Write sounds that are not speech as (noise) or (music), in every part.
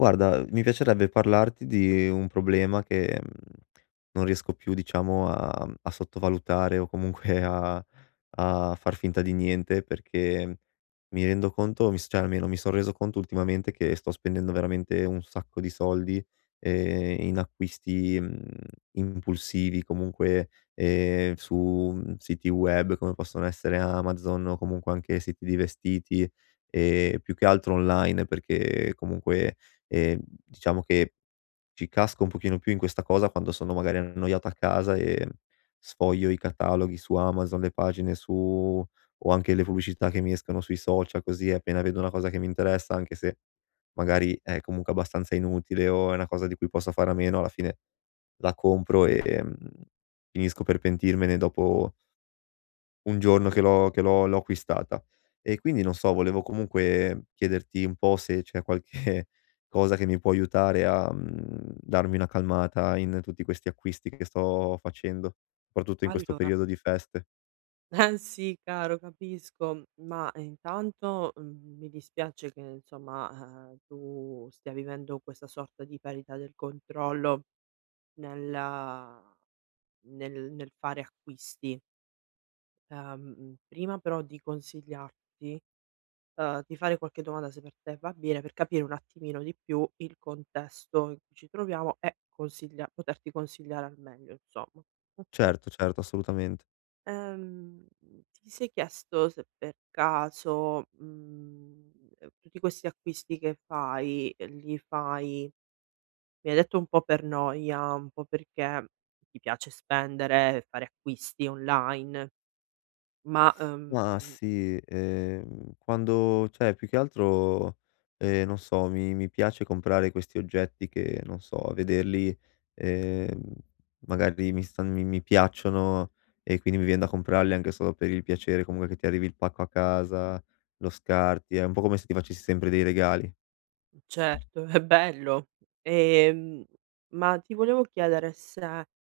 Guarda, mi piacerebbe parlarti di un problema che, non riesco più diciamo a sottovalutare o comunque a far finta di niente, perché mi rendo conto mi s cioè almeno mi son reso conto ultimamente che sto spendendo veramente un sacco di soldi, in acquisti, impulsivi comunque, su, siti web come possono essere Amazon o comunque anche siti di vestiti, più che altro online perché comunque Ehm, diciamo che ci casco un pochino più in questa cosa quando sono magari annoiato a casa e sfoglio i cataloghi su Amazon, le pagine su o anche le pubblicità che mi escono sui social, così appena vedo una cosa che mi interessa, anche se magari è comunque abbastanza inutile o è una cosa di cui posso fare a meno, alla fine la compro e, finisco per pentirmene dopo un giorno che l'ho acquistata. E quindi non so, volevo comunque chiederti un po' se c'è qualche (laughs) cosa che mi può aiutare a darmi una calmata in tutti questi acquisti che sto facendo, soprattutto in questo Allora, periodo di feste. (laughs) eh sì caro, capisco, ma intanto, mi dispiace che insomma, tu stia vivendo questa sorta di parità del controllo nella nel fare acquisti. Prima però di consigliarti, di fare qualche domanda, se per te va bene, per capire un attimino di più il contesto in cui ci troviamo e consiglia poterti consigliare al meglio insomma, okay? Certo, certo, assolutamente. Ehm, Ti sei chiesto se per caso, tutti questi acquisti che fai, li fai mi hai detto un po' per noia, un po' perché ti piace spendere, fare acquisti online, ma, Ma sì, quando cioè più che altro, non so, mi piace comprare questi oggetti che, non so, a vederli, ehm, magari mi piacciono e quindi mi vien da comprarli anche solo per il piacere comunque che ti arrivi il pacco a casa, lo scarti, è un po' come se ti facessi sempre dei regali. certo, (laughs) è bello. Ehm, ma ti volevo chiedere se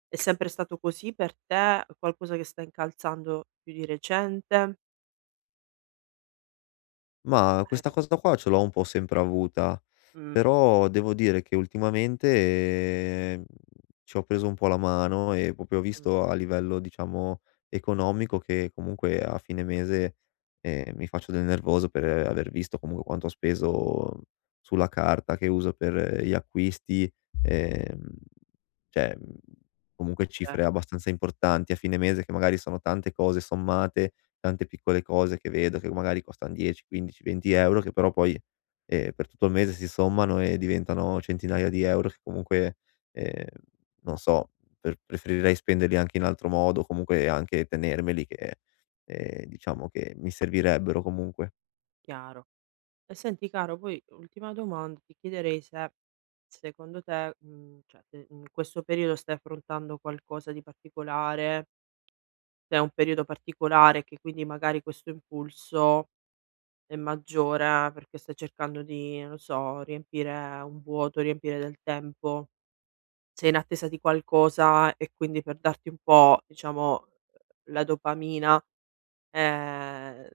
è sempre stato così per te, qualcosa che sta incalzando più di recente? Mah, questa Ehm cosa qua ce l'ho un po' sempre avuta, mh, però devo dire che ultimamente, ci ho preso un po' la mano e proprio ho mh, visto a livello, diciamo, economico che comunque a fine mese, mi faccio del nervoso per aver visto comunque quanto ho speso sulla carta che uso per gli acquisti, ehm cioè, comunque eh, cifre abbastanza importanti a fine mese che magari sono tante cose sommate, tante piccole cose che vedo che magari costan 10, 15, 20 € che però poi, per tutto il mese si sommano e diventano centinaia di euro che comunque, ehm, non so, preferirei spenderli anche in altro modo, comunque anche tenermeli che, diciamo che mi servirebbero comunque. Chiaro. E senti caro, poi ultima domanda, ti chiederei se secondo te, cioè se in questo periodo stai affrontando qualcosa di particolare, se è un periodo particolare che quindi magari questo impulso è maggiore perché stai cercando di, non so, riempire un vuoto, riempire del tempo, sei in attesa di qualcosa e quindi per darti un po', diciamo, la dopamina, ehm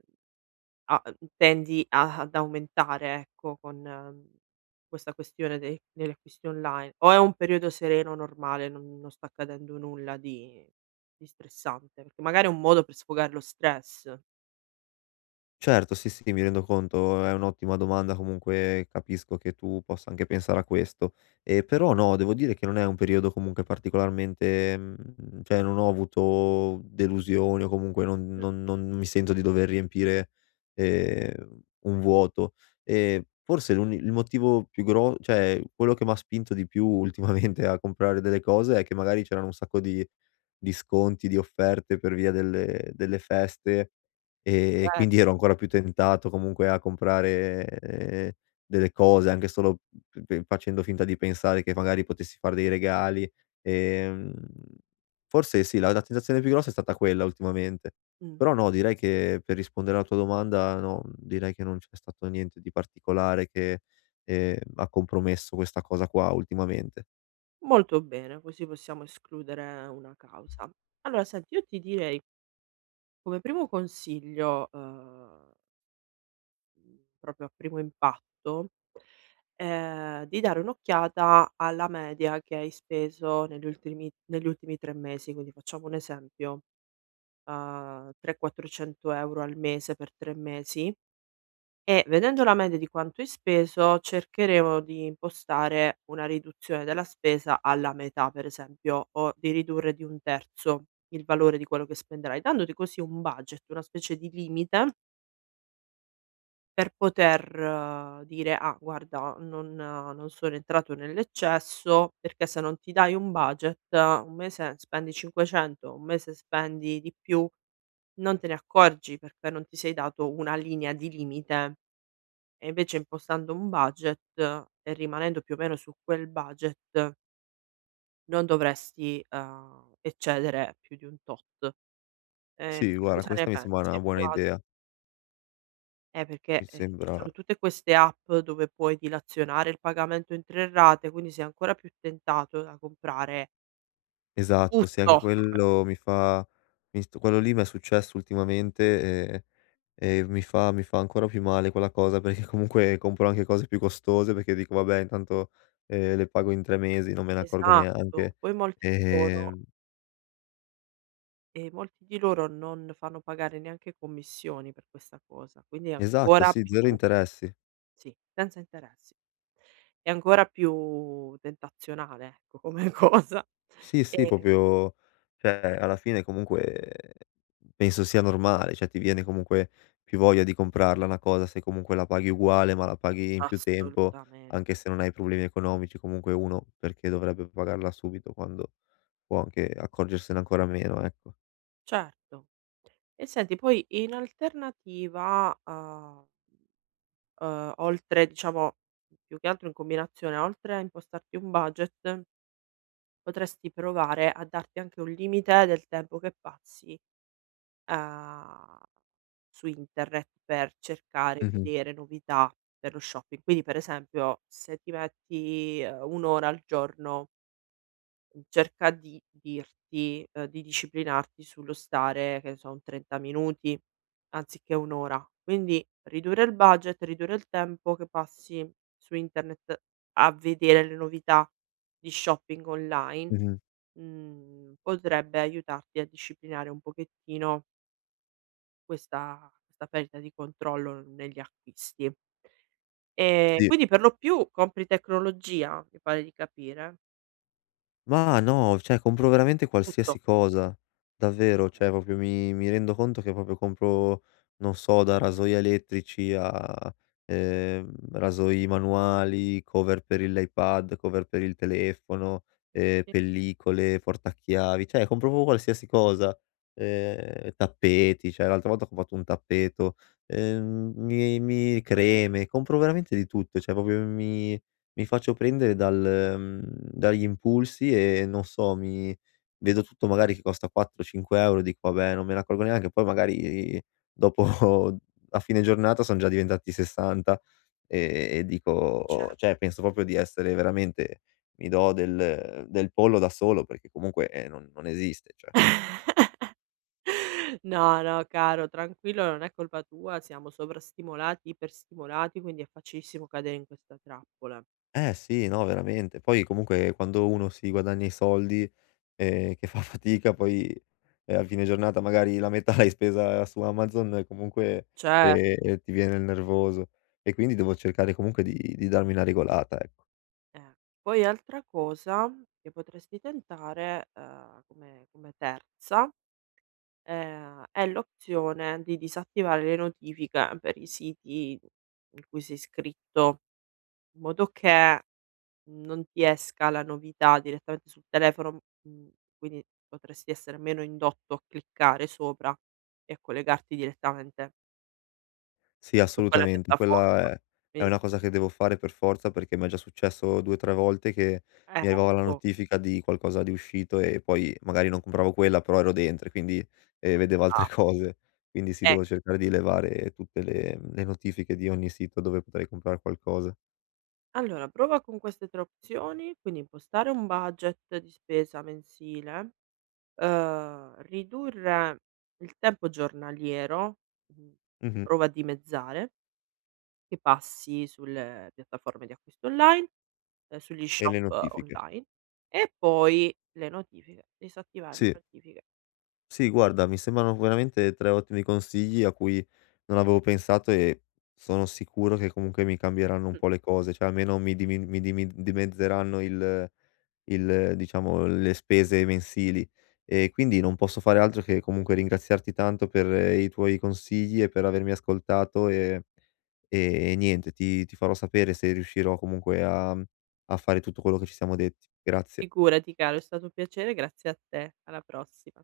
A tendi a ad aumentare, ecco, con, questa questione de degli acquisti online o è un periodo sereno, normale, non sta accadendo nulla di stressante? Perché magari è un modo per sfogare lo stress. Certo, sì, sì, mi rendo conto, è un'ottima domanda, comunque capisco che tu possa anche pensare a questo. Però no, devo dire che non è un periodo comunque particolarmente, cioè non ho avuto delusioni o comunque Mh. Non mi sento di dover riempire, ehm, un vuoto. Forse l'uni il motivo più gro cioè quello che m'ha spinto di più ultimamente a comprare delle cose è che magari c'erano un sacco di sconti, di offerte per via delle feste e Eh, quindi ero ancora più tentato comunque a comprare, delle cose anche solo p p facendo finta di pensare che magari potessi far dei regali. Ehm, Forse sì, la tentazione più grossa è stata quella ultimamente. mh, Però no, direi che per rispondere alla tua domanda, no, direi che non c'è stato niente di particolare che, ha compromesso questa cosa qua ultimamente. Molto bene, così possiamo escludere una causa. Allora senti, io ti direi come primo consiglio, mhmm, proprio a primo impatto, di dare un'occhiata alla media che hai speso negli ultimi 3 mesi. Quindi facciamo un esempio, 300, 400 € al mese per 3 mesi, e vedendo la media di quanto hai speso cercheremo di impostare una riduzione della spesa alla metà, per esempio, o di ridurre di 1/3 il valore di quello che spenderai, dandoti così un budget, una specie di limite per poter dire: "Ah guarda non non sono entrato nell'eccesso", perché se non ti dai un budget, un mese spendi 500, un mese spendi di più, non te ne accorgi perché non ti sei dato una linea di limite, e invece impostando un budget e rimanendo più o meno su quel budget non dovresti, eccedere più di un tot. Ehm, Sì, guarda Cosa ne questa mi sembra pensi? Hai una buona provat idea. Perché, Mi ci sembra sono tutte queste app dove puoi dilazionare il pagamento in 3 rate, quindi sei ancora più tentato da comprare esatto, sì, tutto. anche quello mi fa mi st quello lì mi è successo ultimamente, e e mi fa ancora più male quella cosa, (laughs) perché comunque compro anche cose più costose, perché dico: "Vabbè intanto, le pago in 3 mesi, non me ne accorgo Esatto, neanche". poi molti di loro Ehm e molti di loro non fanno pagare neanche commissioni per questa cosa, quindi è esatto, ancora sì, più 0 interessi. sì, senza interessi. È ancora più tentazionale, ecco, come (laughs) cosa. Sì, sì, Ehm, proprio cioè alla fine comunque penso sia normale, cioè ti viene comunque più voglia di comprarla una cosa se comunque la paghi uguale, ma la paghi in più tempo, Assolutamente, anche se non hai problemi economici, comunque uno perché dovrebbe pagarla subito quando può anche accorgersene ancora meno, ecco. certo. E senti poi in alternativa a oltre diciamo più che altro in combinazione, oltre a impostarti un budget, potresti provare a darti anche un limite del tempo che passi, ehm, su internet per cercare, Mh-mh, vedere novità per lo shopping. Quindi per esempio se ti metti, 1 ora al giorno, cerca di dirti, di disciplinarti sullo stare, che ne so, un 30 minuti anziché 1 ora. Quindi ridurre il budget, ridurre il tempo che passi su internet a vedere le novità di shopping online, mh-mh, potrebbe aiutarti a disciplinare un pochettino questa perdita di controllo negli acquisti. Sì. Quindi per lo più compri tecnologia, mi pare di capire? Ma no, cioè compro veramente Tutto? qualsiasi cosa, davvero, Eh. cioè proprio mi rendo conto che proprio compro, non so, da rasoi elettrici a, rasoi manuali, cover per il l'iPad, cover per il telefono, Sì, sì. pellicole, portachiavi, cioè compro proprio qualsiasi cosa, tappeti, cioè l'altra volta ho comprato un tappeto, mi creme, compro veramente di tutto, cioè proprio mi faccio prendere dal dagli impulsi e non so, mi vedo tutto magari che costa 4, 5 € dico: "Vabbè, non me ne accorgo neanche", poi magari dopo (laughs) a fine giornata son già diventati 60 e Cioè. dico cioè penso proprio di essere veramente mi do del pollo da solo perché comunque, non non esiste, cioè. No, no caro, tranquillo, non è colpa tua, siamo sovrastimolati, iperstimolati, quindi è facilissimo cadere in questa trappola. Eh sì, no veramente. Poi comunque quando uno si guadagna i soldi, che fa fatica poi e a fine giornata magari la metà l'hai spesa su Amazon e comunque, Cioè, e ti viene il nervoso. E quindi devo cercare comunque di darmi una regolata, ecco. eh. Poi altra cosa che potresti tentare, come terza, è l'opzione di disattivare le notifiche per i siti in cui sei iscritto, in modo che non ti esca la novità direttamente sul telefono, quindi potresti essere meno indotto a cliccare sopra e a collegarti direttamente Sì, su quella assolutamente, piattaforma. quella è Quindi una cosa che devo fare per forza perché m'è già successo 2, 3 volte che mi arrivava la ecco, notifica di qualcosa di uscito e poi magari non compravo quella, però ero dentro e quindi, vedevo altre (laughs) brava, cose. Quindi sì, devo ecco. cercare di levare tutte le notifiche di ogni sito dove potrei comprar qualcosa. Allora prova con queste 3 opzioni, quindi impostare un budget di spesa mensile, ridurre il tempo giornaliero, mhmm, Mh-mh. prova a dimezzare, che passi sulle piattaforme di acquisto online sugli E le shop notifiche. online, e poi le notifiche, disattivare le Sì. notifiche. Sì, guarda, mi sembrano veramente 3 ottimi consigli a cui non avevo pensato e sono sicuro che comunque mi cambieranno un Mh, po' le cose, cioè almeno mi dimi dimezzeranno il diciamo, le spese mensili. E quindi non posso fare altro che comunque ringraziarti tanto per i tuoi consigli e per avermi ascoltato e niente, ti farò sapere se riuscirò comunque a fare tutto quello che ci siamo detti. Grazie. Figurati caro, è stato un piacere, grazie a te. Alla prossima.